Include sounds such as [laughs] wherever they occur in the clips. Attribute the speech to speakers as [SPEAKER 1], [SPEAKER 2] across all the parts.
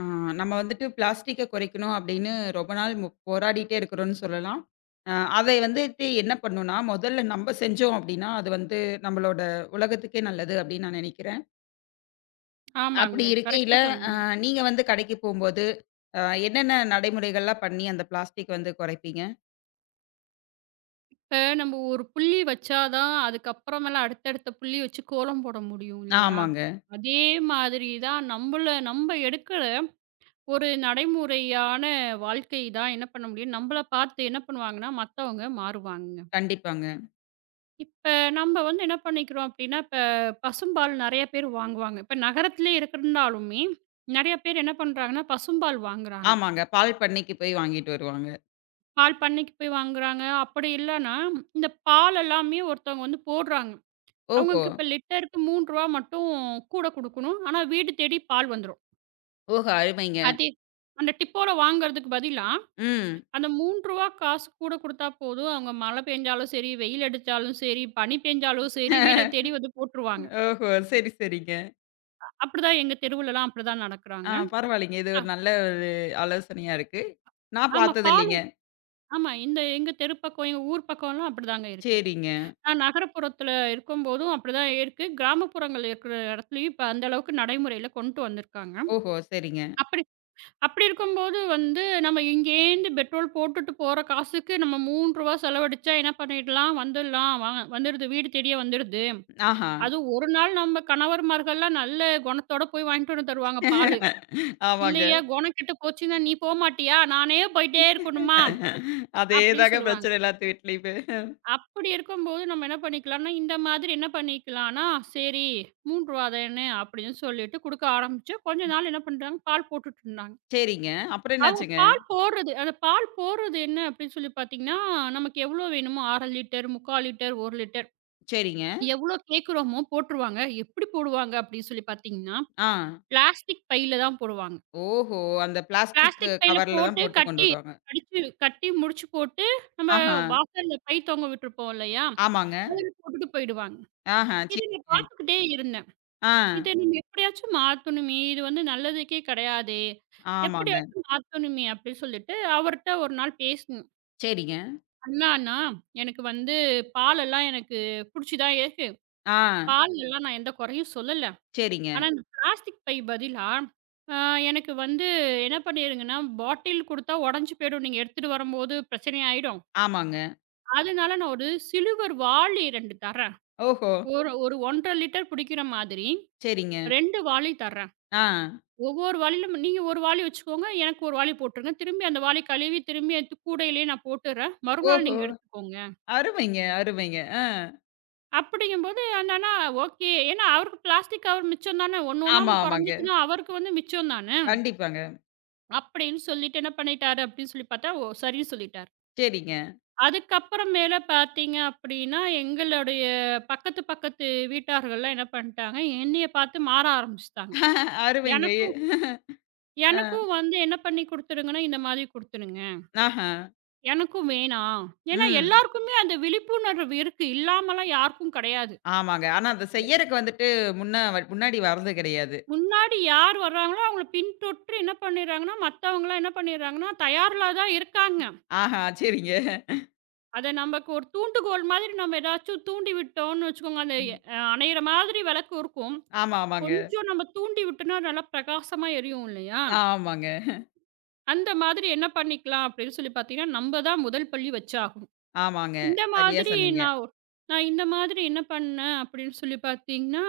[SPEAKER 1] ஆ, நம்ம வந்துட்டு பிளாஸ்டிக்க குறைக்கணும் அப்படின்னு ரொம்ப நாள் போராடிட்டே இருக்கிறோம்னு சொல்லலாம். அ, அதை வந்துட்டு என்ன பண்ணும்னா, முதல்ல நம்ம செஞ்சோம் அப்படின்னா, அது வந்து நம்மளோட உலகத்துக்கே நல்லது அப்படின்னு நான் நினைக்கிறேன். அப்படி
[SPEAKER 2] ஆமாங்க.
[SPEAKER 1] இருக்கையில,
[SPEAKER 2] கரெக்ட்டா
[SPEAKER 1] அ,
[SPEAKER 2] சொன்னீங்க.
[SPEAKER 1] நீங்க வந்து கடைக்கு போகும்போது, அ, என்னென்ன நடைமுறைகள்லாம் பண்ணி அந்த பிளாஸ்டிக் வந்து குறைப்பீங்க?
[SPEAKER 2] இப்ப நம்ம ஒரு புள்ளி வச்சா தான், அதுக்கப்புறமேல அடுத்தடுத்த புள்ளி வச்சு கோலம் போட முடியும் இல்லையா?
[SPEAKER 1] ஆமாங்க.
[SPEAKER 2] அதே மாதிரி தான் நம்ப எடுக்கிற ஒரு நடைமுறையான வாழ்க்கை தான் என்ன பண்ண முடியும், நம்பள பார்த்து என்ன பண்ணுவாங்கன்னா, மத்தவங்க மாறுவாங்கங்க.
[SPEAKER 1] கண்டிப்பாங்க.
[SPEAKER 2] இப்ப நம்ப வந்து என்ன பண்ணிக்கிறோம் அப்டின்னா, இப்ப பசும்பால் நெறைய பேர் வாங்குவாங்க. இப்ப நகரத்திலே இருக்கிறனாலுமே, நெறைய பேர் என்ன பண்றாங்கன்னா, பசும்பால் வாங்குறாங்க.
[SPEAKER 1] ஆமாங்க. பால் பண்ணைக்கு போய் வாங்கிட்டு வருவாங்க.
[SPEAKER 2] பால் பண்ணைக்கு போய் வாங்குறாங்க. அப்படி இல்லன்னா, இந்த பால் எல்லாமே ஒருத்தவங்க வந்து போடுறாங்க.
[SPEAKER 1] ஓஹோ!
[SPEAKER 2] அவங்களுக்கு இப்ப லிட்டருக்கு ரூ. 3 மட்டும் கூட குடுக்கணும். ஆனா வீடு தேடி பால் வந்துரும்.
[SPEAKER 1] ஓஹோ! அருமைங்க.
[SPEAKER 2] அதே அந்த டிப்போல வாங்குறதுக்கு பதிலா,
[SPEAKER 1] ம்.
[SPEAKER 2] அந்த ரூ. 3 காசு கூட குடுத்தா போதும். அவங்க மழை பெஞ்சாலும் சரி, வெயில் அடிச்சாலும் சரி, பனி பெஞ்சாலும் சரி, வீடு
[SPEAKER 1] [laughs]
[SPEAKER 2] தேடி வந்து போட்டுருவாங்க.
[SPEAKER 1] ஓஹோ! சரி, சரிங்க.
[SPEAKER 2] அப்படிதான் எங்க தெருவுலலாம் அப்படிதான்
[SPEAKER 1] ஆ,
[SPEAKER 2] நடக்குறாங்க.
[SPEAKER 1] பரவாயில்லைங்க. இது
[SPEAKER 2] ஆ
[SPEAKER 1] ஒரு நல்ல ஒரு ஆலோசனையா இருக்கு. நான்
[SPEAKER 2] ஆமா.
[SPEAKER 1] பார்த்ததில்லைங்க.
[SPEAKER 2] ஆமா. இந்த எங்க தெரு பக்கம், எங்க ஊர் பக்கம்லாம் அப்படிதாங்க இருக்கு.
[SPEAKER 1] சரிங்க.
[SPEAKER 2] நான் நகரப்புறத்துல இருக்கும்போதும் அப்படிதான் இருக்கு. கிராமப்புறங்கள் இருக்கிற இடத்துலயும் இப்ப அந்த அளவுக்கு நடைமுறையில கொண்டு வந்திருக்காங்க.
[SPEAKER 1] ஓஹோ! சரிங்க.
[SPEAKER 2] அப்படி அப்படி இருக்கும்போது வந்து நம்ம இங்கேருந்து பெட்ரோல் போட்டுட்டு போற காசுக்கு நம்ம ரூ. 3 செலவழிச்சா என்ன பண்ணிடலாம், வந்துடலாம். வந்துடுது வீடு தேடியே வந்துடுது.
[SPEAKER 1] ஆஹா.
[SPEAKER 2] அதுவும் ஒரு நாள் நம்ம கணவர்மார்கள்லாம் நல்ல குணத்தோட போய் வாங்கிட்டு வந்து தருவாங்க பாலு.
[SPEAKER 1] ஆமாங்க.
[SPEAKER 2] இல்லையா குணம் கெட்டு போச்சுன்னா, "நீ போமாட்டியா? நானே போயிட்டே இருக்கணுமா?" அப்படின்னு
[SPEAKER 1] அதேதாங்க
[SPEAKER 2] சொல்லுவாங்க.
[SPEAKER 1] பிரச்சனை எல்லாத்து வீட்லயுமே.
[SPEAKER 2] அப்படி இருக்கும்போது நம்ம என்ன பண்ணிக்கலாம்னா, இந்த மாதிரி என்ன பண்ணிக்கலாம்னா, சரி ரூ. 3 தானே அப்படின்னு சொல்லிட்டு குடுக்க ஆரம்பிச்சு, கொஞ்ச நாள் என்ன பண்றாங்க, பால் போட்டுட்டுருந்தாங்க.
[SPEAKER 1] சரிங்க. அப்புறம்
[SPEAKER 2] அவங்க
[SPEAKER 1] என்னாச்சுங்க?
[SPEAKER 2] பால் போடுறது அந்த பால் போடுறது என்ன அப்படின்னு சொல்லி பார்த்தீங்கன்னா, நமக்கு எவ்வளோ வேணுமோ 1/2 லிட்டர், 3/4 லிட்டர், 1 லிட்டர்
[SPEAKER 1] சரிங்க.
[SPEAKER 2] எவ்வளோ கேட்குறோமோ போட்டுருவாங்க. எப்படி போடுவாங்க அப்படின்னு சொல்லி பார்த்தீங்கன்னா,
[SPEAKER 1] ஆ.
[SPEAKER 2] பிளாஸ்டிக் பையில தான் போடுவாங்க.
[SPEAKER 1] ஓஹோ! அந்த பிளாஸ்டிக்
[SPEAKER 2] பிளாஸ்டிக் பையில
[SPEAKER 1] கவர்ல தான்
[SPEAKER 2] போட்டு
[SPEAKER 1] போட்டு கொண்டு
[SPEAKER 2] கட்டி
[SPEAKER 1] வருவாங்க.
[SPEAKER 2] அடிச்சு கட்டி முடிச்சு போட்டு, நம்ம
[SPEAKER 1] ஆஹா.
[SPEAKER 2] வாசல்ல பை தொங்க விட்டுருப்போம் இல்லையா?
[SPEAKER 1] ஆமாங்க.
[SPEAKER 2] அதில போட்டுட்டு போயிடுவாங்க.
[SPEAKER 1] ஆஹா.
[SPEAKER 2] இத நான்
[SPEAKER 1] சரிங்க.
[SPEAKER 2] பார்த்துக்கிட்டே இருந்தேன்.
[SPEAKER 1] ஆ.
[SPEAKER 2] இத நம்ம எப்படியாச்சும் மாத்தணுமே! இது வந்து நல்லதுக்கே கிடையாதே!
[SPEAKER 1] ஆமாங்க.
[SPEAKER 2] எப்படியாச்சும் மாத்தணுமே! அப்படின்னு சொல்லிட்டு அவர்ட்ட ஒரு நாள் பேசினேன்.
[SPEAKER 1] சரிங்க.
[SPEAKER 2] "அண்ணா, அண்ணா எனக்கு வந்து பாலெல்லாம் எனக்கு புடிச்சு தான் இருக்கு.
[SPEAKER 1] ஆ.
[SPEAKER 2] பால்லலாம் நான் எந்த குறையும் சொல்லல.
[SPEAKER 1] சரிங்க.
[SPEAKER 2] ஆனா இந்த பிளாஸ்டிக் பை பதிலா, அ எனக்கு வந்து என்ன பண்ணிருங்கன்னா, பாட்டில் குடுத்தா உடைஞ்சு போயிடும். நீங்க எடுத்துட்டு வரும்போது பிரச்சனை ஆயிடும்.
[SPEAKER 1] ஆமாங்க.
[SPEAKER 2] அதனால நான் ஒரு சில்வர் வாளி 2 தர்றேன்.
[SPEAKER 1] ஓஹோ!
[SPEAKER 2] ஒரு ஒரு 1 1/2 லிட்டர் பிடிக்கிற மாதிரி
[SPEAKER 1] சரிங்க.
[SPEAKER 2] 2 வாளி தர்றேன்."
[SPEAKER 1] ஆ.
[SPEAKER 2] ஒவ்வொரு வாளிலும் நீங்க ஒரு வாளி வச்சுக்கோங்க. எனக்கு ஒரு வாளி போட்டுருங்க. திரும்பி அந்த வாளி கழுவி திரும்பி அந்த கூடையிலேயே நான் போட்டுர்றேன். மறுநாள்
[SPEAKER 1] ஓஹோ!
[SPEAKER 2] நீங்க எடுத்துக்கோங்க.
[SPEAKER 1] அருமைங்க, அருமைங்க. ஆ.
[SPEAKER 2] அப்படிங்கும்போது அந்த அண்ணா ஓகே. ஏன்னா அவருக்கு பிளாஸ்டிக் கவர் மிச்சம் தானே. ஒண்ணு ஒண்ணா
[SPEAKER 1] ஆமா, ஆமாங்க.
[SPEAKER 2] குறைஞ்சிச்சுன்னா அவருக்கு வந்து மிச்சம் தானே.
[SPEAKER 1] கண்டிப்பாங்க.
[SPEAKER 2] அப்படின்னு சொல்லிட்டு என்ன பண்ணிட்டாரு அப்படின்னு சொல்லி பார்த்தா, ஓ சரின்னு சொல்லிட்டாரு.
[SPEAKER 1] சரிங்க.
[SPEAKER 2] அதுக்கப்புறம் மேல பார்த்தீங்க அப்படின்னா, எங்களுடைய பக்கத்து பக்கத்து வீட்டார்கள்லாம் என்ன பண்ணிட்டாங்க, என்னைய பார்த்து மாற ஆரம்பிச்சுட்டாங்க.
[SPEAKER 1] அருமைங்க.
[SPEAKER 2] எனக்கும்
[SPEAKER 1] அ.
[SPEAKER 2] எனக்கும் வந்து என்ன பண்ணி குடுத்துருங்கன்னா, இந்த மாதிரி குடுத்துருங்க.
[SPEAKER 1] ஆஹா.
[SPEAKER 2] எனக்கும் வேணாம். ஏன்னா,
[SPEAKER 1] ம்.
[SPEAKER 2] எல்லாருக்குமே அந்த விழிப்புணர்வு இருக்கு. இல்லாமலாம் யாருக்கும் கிடையாது.
[SPEAKER 1] ஆமாங்க. ஆனா அத
[SPEAKER 2] எ
[SPEAKER 1] செய்யறக்கு வந்துட்டு முன்ன முன்னாடி வர்றது கிடையாது.
[SPEAKER 2] முன்னாடி யார் வர்றாங்களோ, அவங்கள பின்தொற்று என்ன பண்ணிடுறாங்கன்னா, மத்தவங்கலாம் என்ன பண்ணிடுறாங்கன்னா, தயாரில தான் இருக்காங்க.
[SPEAKER 1] ஆஹா, சரிங்க.
[SPEAKER 2] அத நமக்கு ஒரு தூண்டுகோல் மாதிரி நம்ம ஏதாச்சும் தூண்டி விட்டோம்னு வச்சுக்கோங்க, அந்த எ
[SPEAKER 1] ம்.
[SPEAKER 2] அணையிற மாதிரி விளக்கு இருக்கும்.
[SPEAKER 1] ஆமா, ஆமாங்க.
[SPEAKER 2] கொஞ்சம் நம்ம தூண்டி விட்டோம்னா, நல்லா பிரகாசமா எரியும் இல்லையா?
[SPEAKER 1] ஆமாங்க,
[SPEAKER 2] அந்த மாதிரி என்ன பண்ணிக்கலாம் அப்படின்னு சொல்லி பார்த்தீங்கன்னா, நம்ம தான் முதல் பள்ளி வச்சாகணும்.
[SPEAKER 1] ஆமாங்க.
[SPEAKER 2] இந்த
[SPEAKER 1] சரியா
[SPEAKER 2] மாதிரி
[SPEAKER 1] சொன்னீங்க.
[SPEAKER 2] நான் ஒ நான் இந்த மாதிரி என்ன பண்ணேன் அப்படின்னு சொல்லி பார்த்தீங்கன்னா,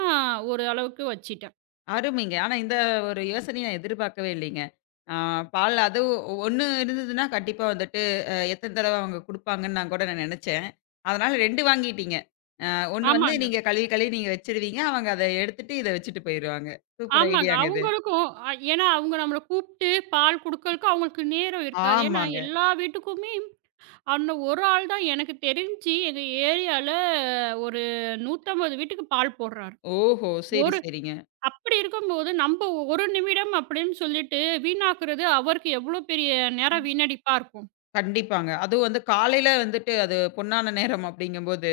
[SPEAKER 2] ஒரு அளவுக்கு வச்சுட்டேன்.
[SPEAKER 1] அருமைங்க. ஆனா இந்த ஒரு யோசனைய நான் எதிர்பார்க்கவே இல்லைங்க. ஆ, பால் அதுவும் 1 இருந்ததுன்னா கண்டிப்பா வந்துட்டு எத்தன தடவ அவங்க குடுப்பாங்கன்னு நான் கூட நான் நெனச்சேன். அதனால 2 வாங்கிட்டீங்க. 1 வந்து
[SPEAKER 2] ஆமாங்க,
[SPEAKER 1] நீங்க கழுவி கழுவி நீங்க வச்சுருவீங்க. அவங்க அத எடுத்துட்டு இத வச்சுட்டு போயிருவாங்க. சூப்பர்
[SPEAKER 2] ஆமாங்க.
[SPEAKER 1] ஐடியாங்க இது.
[SPEAKER 2] அவங்களுக்கும் ஏன்னா அவங்க நம்மள கூப்பிட்டு பால் குடுக்கறதுக்கு அவங்களுக்கு நேரம் இருக்காது. ஏன்னா
[SPEAKER 1] ஆமாங்க.
[SPEAKER 2] எல்லா வீட்டுக்குமே அந்த ஒரு ஆள் தான் எனக்கு தெரிஞ்சு எங்க ஏரியால ஒரு 150 வீட்டுக்கு பால் போடுறாரு.
[SPEAKER 1] ஓஹோ! சரி,
[SPEAKER 2] ஒரு
[SPEAKER 1] சரிங்க.
[SPEAKER 2] அப்படி இருக்கும்போது நம்ப 1 நிமிடம் அப்படின்னு சொல்லிட்டு வீணாக்குறது அவருக்கு எவ்வளோ பெரிய நேரம் வீணடிப்பா இருக்கும்.
[SPEAKER 1] கண்டிப்பாங்க. அதுவும் வந்து காலையில வந்துட்டு அது பொன்னான நேரம் அப்படிங்கும்போது,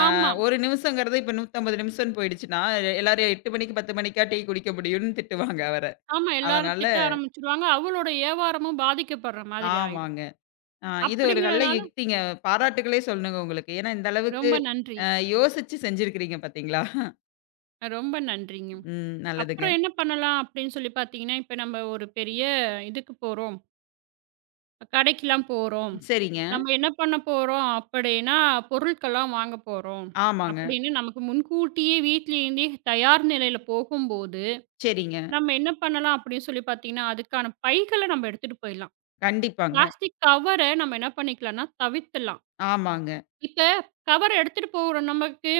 [SPEAKER 2] ஆமா.
[SPEAKER 1] 1 நிமிஷங்கிறது இப்ப 150 நிமிஷம்னு போயிடுச்சுன்னா, எல்லாரும் 8 மணிக்கு 10 மணிக்கா டீ குடிக்க முடியும்னு திட்டுவாங்க அவர.
[SPEAKER 2] ஆமா. எல்லாரும்
[SPEAKER 1] அதனால
[SPEAKER 2] திட்ட ஆரம்பிச்சுருவாங்க. அவளோட வியாபாரமும் பாதிக்கப்படுற மாதிரி ஆயிடும்.
[SPEAKER 1] ஆமாங்க. அ இது ஒரு நல்ல
[SPEAKER 2] அப்படிங்கிறனால
[SPEAKER 1] யுக்திங்க. பாராட்டுக்களே சொல்லணுங்க உங்களுக்கு. ஏன்னா இந்த அளவுக்கு
[SPEAKER 2] ரொம்ப நன்றி.
[SPEAKER 1] அ யோசிச்சு செஞ்சிருக்கிறீங்க பார்த்தீங்களா?
[SPEAKER 2] ரொம்ப நன்றிங்க.
[SPEAKER 1] ம், நல்லதுங்க.
[SPEAKER 2] அப்புறம் என்ன பண்ணலாம் அப்படின்னு சொல்லி பார்த்தீங்கன்னா, இப்ப நம்ம ஒரு பெரிய இதுக்கு போறோம். கடைக்கெல்லாம் போறோம்.
[SPEAKER 1] சரிங்க.
[SPEAKER 2] நம்ம என்ன பண்ண போறோம் அப்படின்னா, பொருட்கள்லாம் வாங்க போறோம்.
[SPEAKER 1] ஆமாங்க.
[SPEAKER 2] அப்படின்னு நமக்கு முன்கூட்டியே வீட்லேருந்தே தயார் நிலையில போகும்போது,
[SPEAKER 1] சரிங்க.
[SPEAKER 2] நம்ம என்ன பண்ணலாம் அப்படின்னு சொல்லி பார்த்தீங்கன்னா, அதுக்கான பைகள நம்ம எடுத்துட்டு போயிடலாம்.
[SPEAKER 1] கண்டிப்பாங்க.
[SPEAKER 2] பிளாஸ்டிக் கவர நம்ம என்ன பண்ணிக்கலாம்னா தவிர்த்துலாம்.
[SPEAKER 1] ஆமாங்க.
[SPEAKER 2] இப்ப கவர் எடுத்துட்டு போறோம் நமக்கு,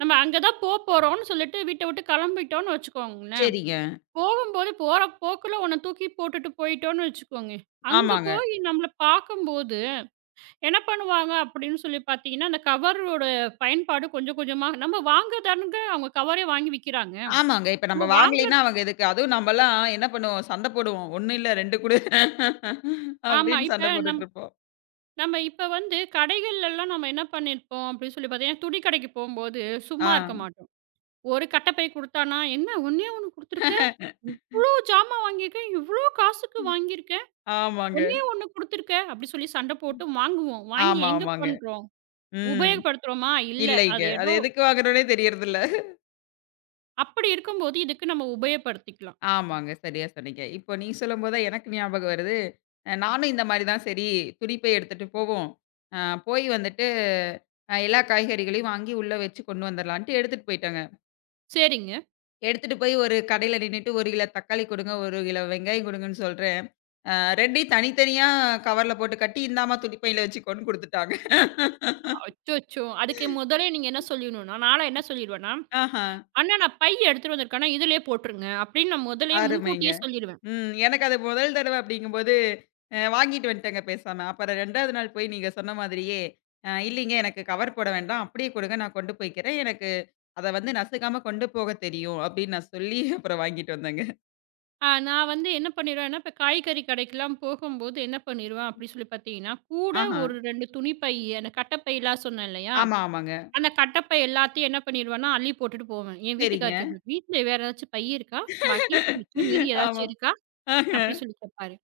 [SPEAKER 2] நம்ம அங்க தான் போறோம்ன்னு சொல்லிட்டு வீட்ட விட்டு கிளம்பிட்டோம்ன்னு வச்சுக்கோங்களேன்.
[SPEAKER 1] சரிங்க.
[SPEAKER 2] போகும்போது போற போக்குல ஒண்ண தூக்கி போட்டுட்டு போயிட்டோம்ன்னு வச்சுக்கோங்க. அங்க
[SPEAKER 1] ஆமாங்க.
[SPEAKER 2] போய் நம்மள பார்க்கும்போது என்ன பண்ணுவாங்க அப்படின்னு சொல்லி பார்த்தீங்கன்னா, அந்த கவரோட பயன்பாடு கொஞ்சம் கொஞ்சமா நம்ம வாங்குறதானுங்க அவங்க கவரே வாங்கி விக்கிறாங்க.
[SPEAKER 1] ஆமாங்க. இப்ப நம்ம
[SPEAKER 2] நம்ம வாங்குற
[SPEAKER 1] வாங்கலைன்னா அவங்க எதுக்கு? அதுவும் நம்மலாம் என்ன பண்ணுவோம்? சண்டை போடுவோம். "ஒண்ணு இல்ல 2 குடு"
[SPEAKER 2] ஆமா.
[SPEAKER 1] அப்படின்னு
[SPEAKER 2] இப்ப
[SPEAKER 1] சண்டை
[SPEAKER 2] நம்
[SPEAKER 1] போட்டுட்டுருப்போம்.
[SPEAKER 2] நம்ம இப்ப வந்து கடைகள்லலாம் நம்ம என்ன பண்ணியிருப்போம் அப்படின்னு சொல்லி பார்த்தீங்கன்னா, துணி கடைக்கு போம்போது சும்மா இருக்க
[SPEAKER 1] ஆ.
[SPEAKER 2] மாட்டோம். ஒரு கட்டப்பை குடுத்தானா, "என்ன ஒண்ணே ஒண்ணு குடுத்துருக்க." ஜாமான் வாங்கியிருக்கேன். இவ்ளோ காசுக்கு வாங்கியிருக்கேன்.
[SPEAKER 1] ஆமாங்க.
[SPEAKER 2] ஒண்ணே ஒண்ணு குடுத்துருக்க." அப்படி சொல்லி சண்டை போட்டு வாங்குவோம். வாங்கி
[SPEAKER 1] ஆமா,
[SPEAKER 2] எங்க
[SPEAKER 1] ஆமாங்க.
[SPEAKER 2] பண்றோம்?
[SPEAKER 1] ம்.
[SPEAKER 2] உபயோகப்படுத்துறோமா? இல்ல.
[SPEAKER 1] இல்லைங்க.
[SPEAKER 2] அது
[SPEAKER 1] அது
[SPEAKER 2] ஏதோ
[SPEAKER 1] எதுக்கு வாங்குறோன்னே தெரியறதில்ல.
[SPEAKER 2] அப்படி இருக்கும்போது இதுக்கு நம்ம உபயோகப்படுத்திக்கலாம்.
[SPEAKER 1] ஆமாங்க. சரியா சொன்னீங்க. இப்போ நீங்க சொல்லும்போது தான் எனக்கு ஞாபகம் வருது. நானும் இந்த மாரி தான். சரி, துணிப்பை எடுத்துட்டு போவோம். அ போய் வந்துட்டு எல்லா காய்கறிகளையும் வாங்கி உள்ள வச்சு கொண்டு வந்துரலான்ட்டு எடுத்துட்டு போயிட்டேங்க.
[SPEAKER 2] சரிங்க.
[SPEAKER 1] எடுத்துட்டு போய் ஒரு கடையில நின்னுட்டு, 1 கிலோ தக்காளி கொடுங்க, 1 கிலோ வெங்காயம் கொடுங்கன்னு சொல்றேன். அ 2யும் தனித்தனியா கவர்ல போட்டு கட்டி, இந்தாம்மா துணிப்பையில வச்சுக்கோன்னு குடுத்துட்டாங்க.
[SPEAKER 2] அச்சச்சோ! அதுக்கு முதலே நீங்க என்ன சொல்லிடணும்னா, நான்லாம் என்ன சொல்லிடுவேன்னா,
[SPEAKER 1] ஆஹா,
[SPEAKER 2] "அண்ணா நான் பை எடுத்துட்டு வந்திருக்கேன்னா, இதிலயே போட்டுருங்க." அப்படின்னு நான் முதல்லயே
[SPEAKER 1] அருமைங்க.
[SPEAKER 2] முன்கூட்டியே சொல்லிருவேன்.
[SPEAKER 1] ம். எனக்கு அது முதல் தடவ அப்படிங்கும்போது, வாங்கிட்டு வந்துட்டேங்க பேசாம. அப்புறம் 2வது நாள் போய் நீங்க சொன்ன மாதிரியே, இல்லைங்க எனக்கு கவர் போட வேண்டாம். அப்படியே கொடுங்க, நான் கொண்டு போய்க்கிறேன். எனக்கு அத வந்து நசுக்காம கொண்டு போக தெரியும் அப்படின்னு நான் சொல்லி, அப்புறம் வாங்கிட்டு வந்தேங்க.
[SPEAKER 2] நான் வந்து என்ன பண்ணிருவேன்னா, இப்ப காய்கறி கடைக்கெல்லாம் போகும்போது என்ன பண்ணிருவேன் அப்படி சொல்லி பார்த்தீங்கன்னா, கூட
[SPEAKER 1] ஆஹா.
[SPEAKER 2] ஒரு 2 துணி பை அந்த கட்டப்பைலாம் சொன்னேன் இல்லையா?
[SPEAKER 1] ஆமா, ஆமாங்க.
[SPEAKER 2] அந்த கட்டப்பை எல்லாத்தையும் என்ன பண்ணிருவேன்னா, அள்ளி போட்டுட்டு போவேன். என் வீட்டுக்காரரு
[SPEAKER 1] சரிங்க.
[SPEAKER 2] கேட்பாரு, "வீட்ல வேற ஏதாச்சும் பை இருக்கா? பாக்கி மிச்சம் மீதி
[SPEAKER 1] ஆமா.
[SPEAKER 2] ஏதாச்சும் இருக்கா?"
[SPEAKER 1] ஆஹ.
[SPEAKER 2] அப்படி சொல்லி கேட்பாரு.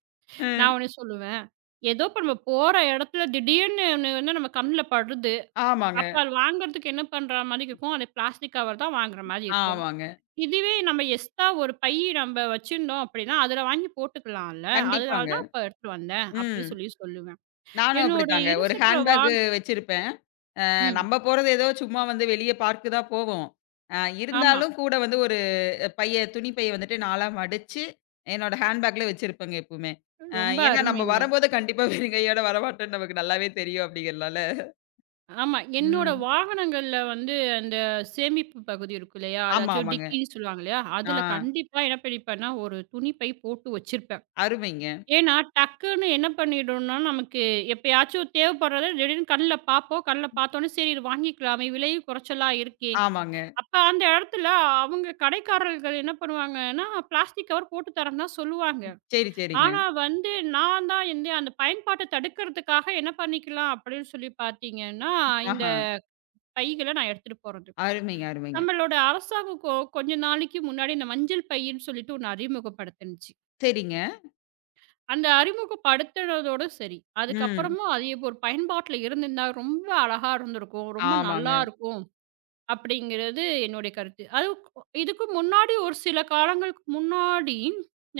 [SPEAKER 2] நான்
[SPEAKER 1] ம்.
[SPEAKER 2] உடனே சொல்லுவேன், "ஏதோ இப்ப நம்ம போற இடத்துல திடீர்னு ஒண்ணு வந்து நம்ம கண்ணுல படுது.
[SPEAKER 1] ஆமாங்க,
[SPEAKER 2] அப்ப அது வாங்குறதுக்கு என்ன பண்ற மாரி இருக்கும், அது பிளாஸ்டிக் கவர் தான் வாங்குற மாரி இருக்கும்.
[SPEAKER 1] ஆமாங்க.
[SPEAKER 2] இதுவே நம்ம எக்ஸ்ட்ரா ஒரு பை நம்ம வச்சிருந்தோம் அப்படின்னா, அதுல வாங்கி போட்டுக்கலாம்ல. அதனால
[SPEAKER 1] கண்டிப்பாங்க.
[SPEAKER 2] தான் இப்ப எடுத்துட்டு வந்தேன்." அப்படின்னு
[SPEAKER 1] ம்.
[SPEAKER 2] சொல்லி சொல்லுவேன்.
[SPEAKER 1] நானும்
[SPEAKER 2] என்னுடைய
[SPEAKER 1] அப்படித்தாங்க. ஒரு
[SPEAKER 2] இருசக்கர
[SPEAKER 1] ஹேண்ட் பேக்
[SPEAKER 2] வாகன்
[SPEAKER 1] வச்சிருப்பேன்.
[SPEAKER 2] ம்.
[SPEAKER 1] நம்ம போறது ஏதோ சும்மா வந்து வெளிய பார்க்கு தான் போவோம். அ
[SPEAKER 2] ஆமா.
[SPEAKER 1] இருந்தாலும் கூட வந்து ஒரு துணி பைய வந்துட்டு நான்லாம் மடிச்சு, என்னோட ஹேண்ட் பேக்ல வச்சிருப்பேங்க எப்பவுமே. அ
[SPEAKER 2] ரொம்ப
[SPEAKER 1] ஏன்னா நம்ம
[SPEAKER 2] அருமைங்க.
[SPEAKER 1] வரும்போது கண்டிப்பா வெறும் கையோட வரமாட்டோம்ன்னு நமக்கு நல்லாவே தெரியும் அப்படிங்கிறனால.
[SPEAKER 2] ஆமா. என்னோட
[SPEAKER 1] ம்.
[SPEAKER 2] வாகனங்கள்ல வந்து அந்த சேமிப்பு பகுதி இருக்கும் இல்லையா?
[SPEAKER 1] ஆமா,
[SPEAKER 2] அதாச்சும்
[SPEAKER 1] ஆமாங்க.
[SPEAKER 2] டிக்கின்னு சொல்லுவாங்க இல்லையா?
[SPEAKER 1] ஆ,
[SPEAKER 2] அதுல கண்டிப்பா என்ன பண்ணிப்பேன்னா, ஒரு துணிப்பை போட்டு வச்சிருப்பேன்.
[SPEAKER 1] அருமைங்க.
[SPEAKER 2] ஏன்னா, டக்குன்னு என்ன பண்ணிடும்னா, நமக்கு எப்பயாச்சும் தேவைப்படுறத திடீர்னு கண்ல பார்ப்போம். கண்ல பார்த்தோனே, "சரி இது வாங்கிக்கலாமே, விலையும் குறைச்சலா இருக்கே."
[SPEAKER 1] ஆமாங்க.
[SPEAKER 2] அப்ப அந்த இடத்துல அவங்க கடைக்காரர்கள் என்ன பண்ணுவாங்கன்னா, பிளாஸ்டிக் கவர் போட்டு தரேன்னு தான் சொல்லுவாங்க.
[SPEAKER 1] சரி, சரிங்க.
[SPEAKER 2] ஆனா வந்து, நான் தான் வந்து அந்த பயன்பாட்ட தடுக்கிறதுக்காக என்ன பண்ணிக்கலாம் அப்படின்னு சொல்லி பார்த்தீங்கன்னா, இந்த
[SPEAKER 1] ஆஹா.
[SPEAKER 2] பைகள நான் எடுத்துட்டு போறது.
[SPEAKER 1] அருமைங்க, அருமைங்க.
[SPEAKER 2] நம்மளோட அரசாங்கம் கொஞ்ச நாளைக்கு முன்னாடி இந்த மஞ்சள் பைன்னு சொல்லிட்டு ஒண்ணு அறிமுகப்படுத்துனுச்சு.
[SPEAKER 1] சரிங்க.
[SPEAKER 2] அந்த அறிமுகப்படுத்துனதோட சரி.
[SPEAKER 1] ம்.
[SPEAKER 2] அதுக்கப்புறமும் அது இப்போ ஒரு பயன்பாட்டுல இருந்திருந்தா ரொம்ப அழகா இருந்திருக்கும். ரொம்ப நல்லா
[SPEAKER 1] ஆமாங்க.
[SPEAKER 2] இருக்கும் அப்படிங்கிறது என்னுடைய கருத்து. அது இதுக்கு முன்னாடி ஒரு சில காலங்களுக்கு முன்னாடி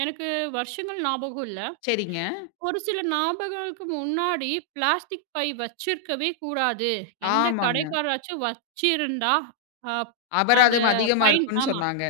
[SPEAKER 2] எனக்கு வருஷங்கள் ஞாபகம் இல்ல.
[SPEAKER 1] சரிங்க.
[SPEAKER 2] ஒரு சில ஞாபகங்களுக்கு முன்னாடி பிளாஸ்டிக் பை வச்சிருக்கவே கூடாது. எந்த
[SPEAKER 1] ஆமாங்க.
[SPEAKER 2] கடைக்காரராச்சும் வச்சிருந்தா, அ அத
[SPEAKER 1] அபராதம் அதிகமா
[SPEAKER 2] ஃபைன்
[SPEAKER 1] இருக்கும்ன்னு
[SPEAKER 2] ஆமா
[SPEAKER 1] சொன்னாங்க.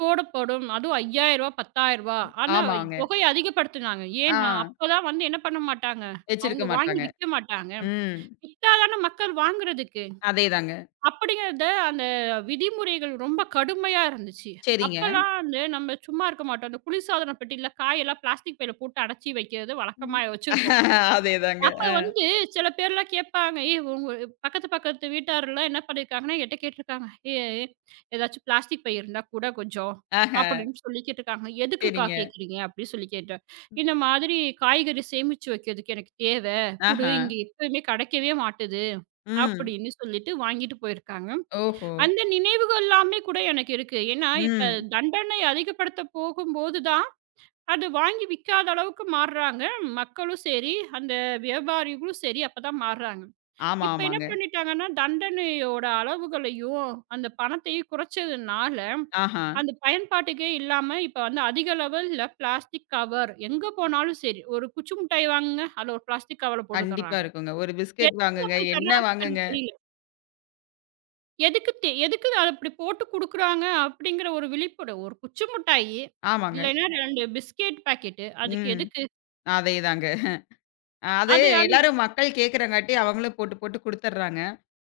[SPEAKER 2] போடப்படும். அதுவும் ரூ. 5,000 ரூ. 10,000 ஆனா
[SPEAKER 1] ஆமாங்க.
[SPEAKER 2] தொகைய அதிகப்படுத்துனாங்க. ஏன்னா,
[SPEAKER 1] ஆ.
[SPEAKER 2] அப்பதான் வந்து என்ன பண்ண மாட்டாங்க, அவங்க
[SPEAKER 1] வச்சிருக்க
[SPEAKER 2] வாங்கி
[SPEAKER 1] மாட்டாங்க.
[SPEAKER 2] விக்க மாட்டாங்க.
[SPEAKER 1] ம்.
[SPEAKER 2] வித்தா தான மக்கள் வாங்குறதுக்கு.
[SPEAKER 1] அதேதாங்க.
[SPEAKER 2] அப்படிங்கிறத அந்த விதிமுறைகள் ரொம்ப கடுமையா இருந்துச்சு.
[SPEAKER 1] சரிங்க.
[SPEAKER 2] அப்பலாம் வந்து நம்ம சும்மா இருக்க மாட்டோம். அந்த குளிர்சாதன பெட்டியில காயெல்லாம் பிளாஸ்டிக் பையில போட்டு அடைச்சி வைக்கிறது
[SPEAKER 1] [laughs] ம்.
[SPEAKER 2] வழக்கமா வச்சிருப்போம்.
[SPEAKER 1] அதேதாங்க.
[SPEAKER 2] அப்ப
[SPEAKER 1] அ.
[SPEAKER 2] வந்து சில பேர்லாம் கேட்பாங்க. ஏய் உங்க பக்கத்து பக்கத்து வீட்டார்லாம் என்ன பண்ணியிருக்காங்கன்னா, என்ட்ட கேட்டுருக்காங்க. "ஏய் ஏதாச்சும் பிளாஸ்டிக் பை இருந்தா குடேன் கொஞ்சம்"
[SPEAKER 1] ஆஹ.
[SPEAKER 2] அப்படின்னு சொல்லி கேட்டுருக்காங்க. "எதுக்குக்கா
[SPEAKER 1] சரிங்க.
[SPEAKER 2] கேட்குறீங்க?" அப்படின்னு சொல்லி கேட்டேன். "இந்த மாதிரி காய்கறி சேமிச்சு வைக்கிறதுக்கு எனக்கு தேவை. குடு
[SPEAKER 1] ஆஹா.
[SPEAKER 2] இங்க எப்பயுமே கிடைக்கவே மாட்டுது."
[SPEAKER 1] ம்.
[SPEAKER 2] அப்படின்னு சொல்லிட்டு வாங்கிட்டு போயிருக்காங்க.
[SPEAKER 1] ஓஹோ!
[SPEAKER 2] அந்த நினைவுகள் எல்லாமே கூட எனக்கு இருக்கு. ஏன்னா, இப்ப
[SPEAKER 1] ம்.
[SPEAKER 2] தண்டனை அதிகப்படுத்த போகும்போது தான் அது வாங்கி விக்காத அளவுக்கு மாறுறாங்க. மக்களும் சரி, அந்த வியாபாரிகளும் சரி அப்பதான் மாறுறாங்க.
[SPEAKER 1] ஆமா,
[SPEAKER 2] இப்ப என்ன
[SPEAKER 1] ஆமாங்க.
[SPEAKER 2] பண்ணிட்டாங்கன்னா, தண்டனையோட அளவுகளையும், அந்த பணத்தையும் குறைச்சதுனால,
[SPEAKER 1] ஆஹா.
[SPEAKER 2] அந்த பயன்பாட்டுக்கே இல்லாம இப்ப வந்து அதிக லெவல்ல பிளாஸ்டிக் கவர் எங்க போனாலும் சரி, ஒரு குச்சி மிட்டாய் வாங்குங்க, அதுல ஒரு பிளாஸ்டிக் கவர்ல போட்டு
[SPEAKER 1] கண்டிப்பா
[SPEAKER 2] தர்றாங்க.
[SPEAKER 1] இருக்குங்க. ஒரு பிஸ்கட்
[SPEAKER 2] எதுக்கு
[SPEAKER 1] வாங்குங்க,
[SPEAKER 2] அப்படி
[SPEAKER 1] என்ன
[SPEAKER 2] தர்றாங்கன்னு
[SPEAKER 1] வாங்குங்க.
[SPEAKER 2] எனக்கு தெரியல. எதுக்கு அத அப்படி போட்டு குடுக்குறாங்க அப்படிங்கிற ஒரு விழிப்புணர்வு. ஒரு குச்சி மிட்டாயி,
[SPEAKER 1] ஆமாங்க.
[SPEAKER 2] இல்லைன்னா 2 பிஸ்கெட் பாக்கெட்டு அதுக்கு
[SPEAKER 1] ம்.
[SPEAKER 2] எதுக்கு?
[SPEAKER 1] அதேதாங்க. அது
[SPEAKER 2] அது அந்
[SPEAKER 1] எல்லாரும் மக்கள் கேட்கறங்காட்டி அவங்களும் போட்டு, போட்டு குடுத்துடுறாங்க.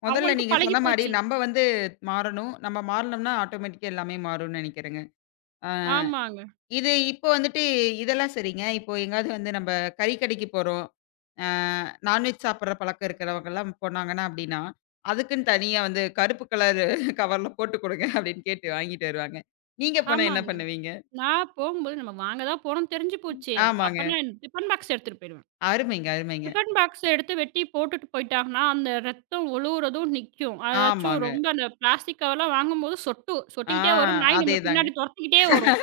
[SPEAKER 1] முதல்ல
[SPEAKER 2] அவங்களுக்கும்
[SPEAKER 1] நீங்க
[SPEAKER 2] பழகி
[SPEAKER 1] சொன்ன மாரி
[SPEAKER 2] போச்சு.
[SPEAKER 1] நம்ம வந்து மாறணும். நம்ம மாறுனோம்னா ஆட்டோமேட்டிக்கா எல்லாமே மாறும்னு நெனைக்கிறேங்க. ஆ.
[SPEAKER 2] ஆமாங்க,
[SPEAKER 1] இது இப்போ வந்துட்டு இதெல்லாம் சரிங்க. இப்போ எங்கேயாவது வந்து நம்ம கறி கடைக்கு போறோம். அ நான்வெஜ் சாப்பிடுற பழக்கம் இருக்கிறவங்கலாம் போனாங்கன்னா அப்படின்னா, அதுக்குன்னு தனியா வந்து கருப்பு கலரு கவர்ல போட்டு குடுங்க அப்படின்னு கேட்டு வாங்கிட்டு வருவாங்க. நீங்க போனா என்ன
[SPEAKER 2] ஆமாங்க.
[SPEAKER 1] பண்ணுவீங்க?
[SPEAKER 2] நான் போகும்போது நம்ம வாங்க தான் போறோம்ன்னு தெரிஞ்சு போச்சே! அப்ப
[SPEAKER 1] ஆமாங்க.
[SPEAKER 2] நான் டிஃபன் பாக்ஸ் எடுத்துட்டு போயிடுவேன்.
[SPEAKER 1] அருமைங்க, அருமைங்க.
[SPEAKER 2] டிஃபன் பாக்ஸ எடுத்து வெட்டி போட்டுட்டு போயிட்டாங்கன்னா, அந்த ரத்தம் ஒழுவுறதும் நிக்கும். அதாச்சும்
[SPEAKER 1] ஆமாங்க.
[SPEAKER 2] ரொம்ப அந்த பிளாஸ்டிக் கவர்லாம் வாங்கும்போது சொட்டும்.
[SPEAKER 1] ஆ,
[SPEAKER 2] சொட்டிக்கிட்டே வரும். நாய் நம்மள
[SPEAKER 1] அதேதாங்க.
[SPEAKER 2] பின்னாடி தொரத்திக்கிட்டே வரும்.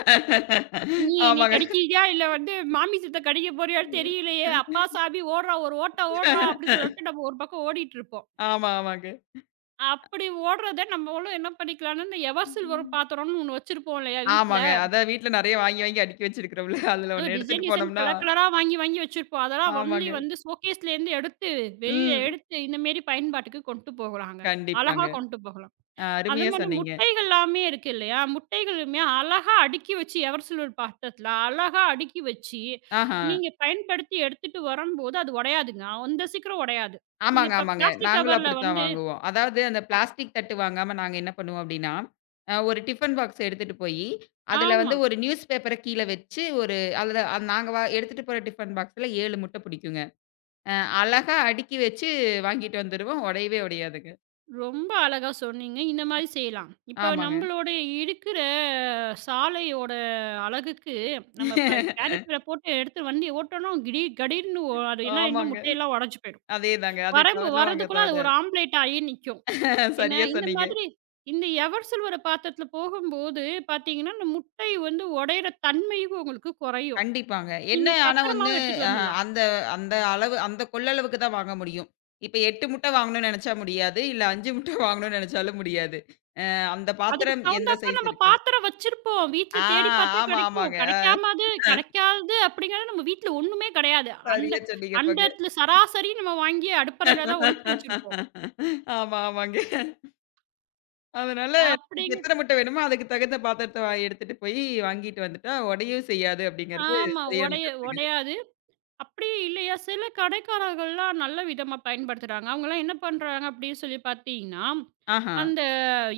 [SPEAKER 2] "நீ நீ
[SPEAKER 1] ஆமாங்க.
[SPEAKER 2] கடிக்கிறியா? இல்ல வந்து மாமி சித்த கடிக்க போறியான்னு தெரியலையே! அப்பா சாமி ஓடுறா! ஒரு ஓட்ட ஓடுறா!" அப்படின்னு சொல்லிட்டு நம்ம ஒரு பக்கம் ஓடிட்டுருப்போம்.
[SPEAKER 1] ஆமா, ஆமாங்க.
[SPEAKER 2] அப்படி ஓடுறத நம்மளும் என்ன பண்ணிக்கலாம்னா, இந்த எவர்சில்வர் பாத்திரம்ன்னு ஒண்ணு வச்சிருப்போம் இல்லையா வீட்ல?
[SPEAKER 1] ஆமாங்க. அதான் வீட்ல நெறைய வாங்கி வாங்கி அடுக்கி வச்சிருக்கிறோம்ல. அதுல
[SPEAKER 2] அதுவும்
[SPEAKER 1] ஒண்ணு எடுத்துட்டு
[SPEAKER 2] டிசைன் டிசைன்
[SPEAKER 1] போனோம்னா
[SPEAKER 2] கலர் கலரா வாங்கி வாங்கி வச்சிருப்போம். அதெல்லாம் ஒன்லி
[SPEAKER 1] ஆமாங்க.
[SPEAKER 2] வந்து ஷோகேஸ்லேருந்து எடுத்து, வெளியில
[SPEAKER 1] ம்.
[SPEAKER 2] எடுத்து இந்த மேரி பயன்பாட்டுக்கு கொண்டு போகலாங்க. அழகா
[SPEAKER 1] கண்டிப்பாங்க.
[SPEAKER 2] கொண்டு போகலாம்.
[SPEAKER 1] ஆ,
[SPEAKER 2] அது
[SPEAKER 1] அருமையா
[SPEAKER 2] மாரி
[SPEAKER 1] சொன்னீங்க.
[SPEAKER 2] முட்டைகள்லாமே இருக்கு இல்லையா? முட்டைகளுமே அழகா அடுக்கி வச்சு எவர்சில்வர் பாத்திரத்துல அழகா அடுக்கி வச்சு,
[SPEAKER 1] ஆஹா.
[SPEAKER 2] நீங்க பயன்படுத்தி எடுத்துட்டு வரம்போது அது உடையாதுங்க. அந்த சீக்கிரம் உடையாது. நீங்க
[SPEAKER 1] ஆமாங்க,
[SPEAKER 2] இப்ப
[SPEAKER 1] ஆமாங்க.
[SPEAKER 2] பிளாஸ்டிக்
[SPEAKER 1] நாங்களும்
[SPEAKER 2] கவர்ல
[SPEAKER 1] அப்படித்தான்
[SPEAKER 2] வந்து
[SPEAKER 1] வாங்குவோம். அதாவது அந்த பிளாஸ்டிக் தட்டு வாங்காம நாங்க என்ன பண்ணுவோம் அப்படின்னா, ஒரு டிஃபன் பாக்ஸ் எடுத்துட்டு போயி, அதுல வந்து
[SPEAKER 2] ஆமா.
[SPEAKER 1] ஒரு நியூஸ் பேப்பர கீழ வச்சு, ஒரு அதுல அந்த நாங்க எடுத்துட்டு போற டிஃபன் பாக்ஸ்ல 7 முட்டை பிடிக்குங்க. அ அழகா அடுக்கி வச்சு வாங்கிட்டு வந்துருவோம். உடையவே உடையாதுங்க.
[SPEAKER 2] ரொம்ப அழகா சொன்னீங்க. இந்த மாரி செய்யலாம். இப்ப
[SPEAKER 1] ஆமாங்க.
[SPEAKER 2] நம்மளோட இருக்கிற சாலையோட அழகுக்கு நம்ம இப்ப கேரி
[SPEAKER 1] [laughs]
[SPEAKER 2] பேக் போட்டு எடுத்து வண்டி ஓட்டணும். கிடீர் கடீர்ன்னு ஒ அது என்ன இன்னும்
[SPEAKER 1] ஆமாங்க.
[SPEAKER 2] முட்டையெல்லாம் உடைஞ்சு போயிடும்.
[SPEAKER 1] அதேதாங்க. அது
[SPEAKER 2] வரம்பு
[SPEAKER 1] கவர்ல வாங்குறத
[SPEAKER 2] வரதுக்குள்ள அது
[SPEAKER 1] விட
[SPEAKER 2] ஒரு ஆம்ப்லேட் ஆகி நிக்கும்.
[SPEAKER 1] [laughs]
[SPEAKER 2] ஏன்னா,
[SPEAKER 1] சரியா
[SPEAKER 2] இந்த
[SPEAKER 1] சொன்னீங்க.
[SPEAKER 2] மாதிரி இந்த எவர் சில்வர் பாத்திரத்தில போகும்போது பார்த்தீங்கன்னா, இந்த முட்டை வந்து உடையிற தன்மையும் உங்களுக்கு குறையும்.
[SPEAKER 1] கண்டிப்பாங்க. என்ன
[SPEAKER 2] நீங்க
[SPEAKER 1] ஆனா வந்து
[SPEAKER 2] பத்திரமாவும் எடுத்துட்டு
[SPEAKER 1] அ
[SPEAKER 2] வந்துடலாம்.
[SPEAKER 1] அந்த அந்த அளவு அந்த கொள்ளளவுக்கு தான் வாங்க முடியும். இப்ப 8 முட்ட வாங்கணும்னு நெனச்சா முடியாது. இல்ல 5 முட்ட [laughs] வாங்கணும்னு நெனச்சாலும் முடியாது. அந்த
[SPEAKER 2] அதுக்கு
[SPEAKER 1] பாத்திரம் எந்த
[SPEAKER 2] தகுந்தாப்ல
[SPEAKER 1] சைஸ்
[SPEAKER 2] நம்ம
[SPEAKER 1] இருக்கோ.
[SPEAKER 2] பாத்திரம் வச்சிருப்போம். வீட்ல
[SPEAKER 1] ஆ,
[SPEAKER 2] தேடி பார்த்தா
[SPEAKER 1] ஆமா,
[SPEAKER 2] கெடைக்கும்.
[SPEAKER 1] ஆமாங்க.
[SPEAKER 2] கெடைக்காமது கெடைக்காது அப்படிங்கிறது நம்ம வீட்ல ஒண்ணுமே கெடையாது.
[SPEAKER 1] சரியா
[SPEAKER 2] அண்ட
[SPEAKER 1] சொன்னீங்க போங்க.
[SPEAKER 2] அண்டத்தில சராசரி நம்ம வாங்கி அடுப்பறையில தான் ஒளிச்சு வச்சிருப்போம்.
[SPEAKER 1] [laughs] ஆமா, ஆமாங்க. அதனால நமக்கு
[SPEAKER 2] அப்படிங்க
[SPEAKER 1] எத்தன முட்ட வேணுமோ அதுக்கு தகுந்த பாத்திரத்த எடுத்துட்டு போய் வாங்கிட்டு வந்துட்டா உடையவும் செய்யாது அப்படிங்கிறது
[SPEAKER 2] ஆமா.
[SPEAKER 1] சரியான கருத்துங்க.
[SPEAKER 2] ஒடையாது. அப்படி இல்லையா, சில கடைக்காரர்கள்லாம் நல்ல விதமா பயன்படுத்துறாங்க. அவங்கலாம் என்ன பண்றாங்க அப்படின்னு சொல்லி பார்த்தீங்கன்னா,
[SPEAKER 1] ஆஹா.
[SPEAKER 2] அந்த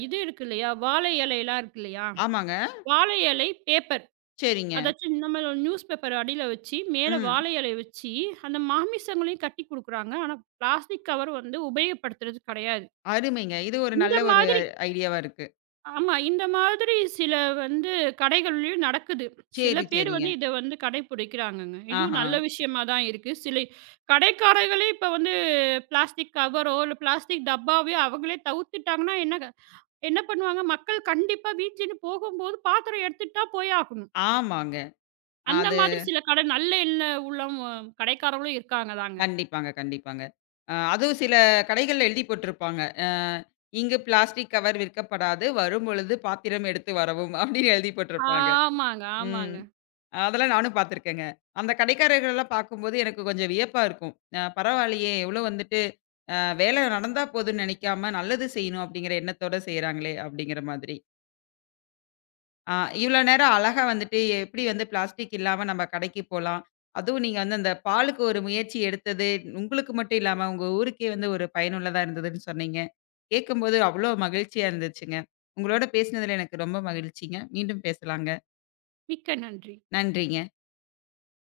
[SPEAKER 2] இது இருக்கு இல்லையா, வாழை இலைலாம் இருக்கு இல்லையா,
[SPEAKER 1] ஆமாங்க.
[SPEAKER 2] வாழை இலை பேப்பர்
[SPEAKER 1] சரிங்க.
[SPEAKER 2] அதாச்சும் நம்ம நியூஸ் பேப்பர் அடியில வச்சு, மேல
[SPEAKER 1] ம்.
[SPEAKER 2] வாழை இலைய வச்சு, அந்த மாமிசங்களையும் கட்டி குடுக்குறாங்க. ஆனா, பிளாஸ்டிக் கவர் வந்து உபயோகப்படுத்துறது கெடையாது.
[SPEAKER 1] அருமைங்க. இது ஒரு
[SPEAKER 2] இந்த
[SPEAKER 1] நல்ல ஒரு
[SPEAKER 2] மாதிரி
[SPEAKER 1] ஐடியாவா இருக்கு.
[SPEAKER 2] ஆமா. இந்த மாதிரி சில வந்து கடைகள்லயும் நடக்குது. சில
[SPEAKER 1] சரி,
[SPEAKER 2] பேர்
[SPEAKER 1] சரிங்க.
[SPEAKER 2] வந்து இத வந்து கடைபிடிக்கிறாங்கங்க. இதுவும்
[SPEAKER 1] ஆஹா!
[SPEAKER 2] நல்ல விஷயமா தான் இருக்கு. சில கடைக்காரர்களே இப்ப வந்து பிளாஸ்டிக் கவரோ, இல்ல பிளாஸ்டிக் டப்பாவையோ அவங்களே தவிர்த்துட்டாங்கன்னா, என்ன என்ன பண்ணுவாங்க? மக்கள் கண்டிப்பா வீட்லேருந்து போகும்போது பாத்திரம் எடுத்துட்டு தான் போய் ஆகணும்.
[SPEAKER 1] ஆமாங்க.
[SPEAKER 2] அந்த
[SPEAKER 1] அது
[SPEAKER 2] மாதிரி சில கடை நல்ல எண்ண உள்ளம் கடைக்காரங்களும் இருக்காங்க தாங்க.
[SPEAKER 1] கண்டிப்பாங்க, கண்டிப்பாங்க. அதுவும் சில கடைகள்ல எழுதி போட்டுருப்பாங்க. இங்கு பிளாஸ்டிக் கவர் விற்கப்படாது. வரும்பொழுது பாத்திரம் எடுத்து வரவும் அப்படின்னு எழுதி போட்டுருப்பாங்க.
[SPEAKER 2] ஆமாங்க,
[SPEAKER 1] ம்.
[SPEAKER 2] ஆமாங்க.
[SPEAKER 1] அதெல்லாம் நானும் பார்த்துருக்கேங்க. அந்த கடைக்காரர்கள்லாம் பார்க்கும்போது எனக்கு கொஞ்சம் வியப்பா இருக்கும். அ பரவாயில்லையே! எவ்வளோ வந்துட்டு வேலை நடந்தா போதும்னு நினைக்காம நல்லது செய்யணும் அப்படிங்கிற எண்ணத்தோட செய்றாங்களே அப்படிங்கிற மாதிரி. ஆ, இவ்வளோ நேரம் அழகா வந்துட்டு எப்படி வந்து பிளாஸ்டிக் இல்லாம நம்ம கடைக்கு போலாம். அதுவும் நீங்க வந்து அந்த பாலுக்கு ஒரு முயற்சி எடுத்தது, உங்களுக்கு மட்டும் இல்லாம உங்க ஊருக்கே வந்து ஒரு பயனுள்ளதா இருந்ததுன்னு சொன்னீங்க. கேட்கும்போது அவ்வளோ மகிழ்ச்சியா இருந்துச்சுங்க. உங்களோட பேசினதுல எனக்கு ரொம்ப மகிழ்ச்சிங்க. மீண்டும் பேசலாங்க.
[SPEAKER 2] மிக்க நன்றி.
[SPEAKER 1] நன்றிங்க.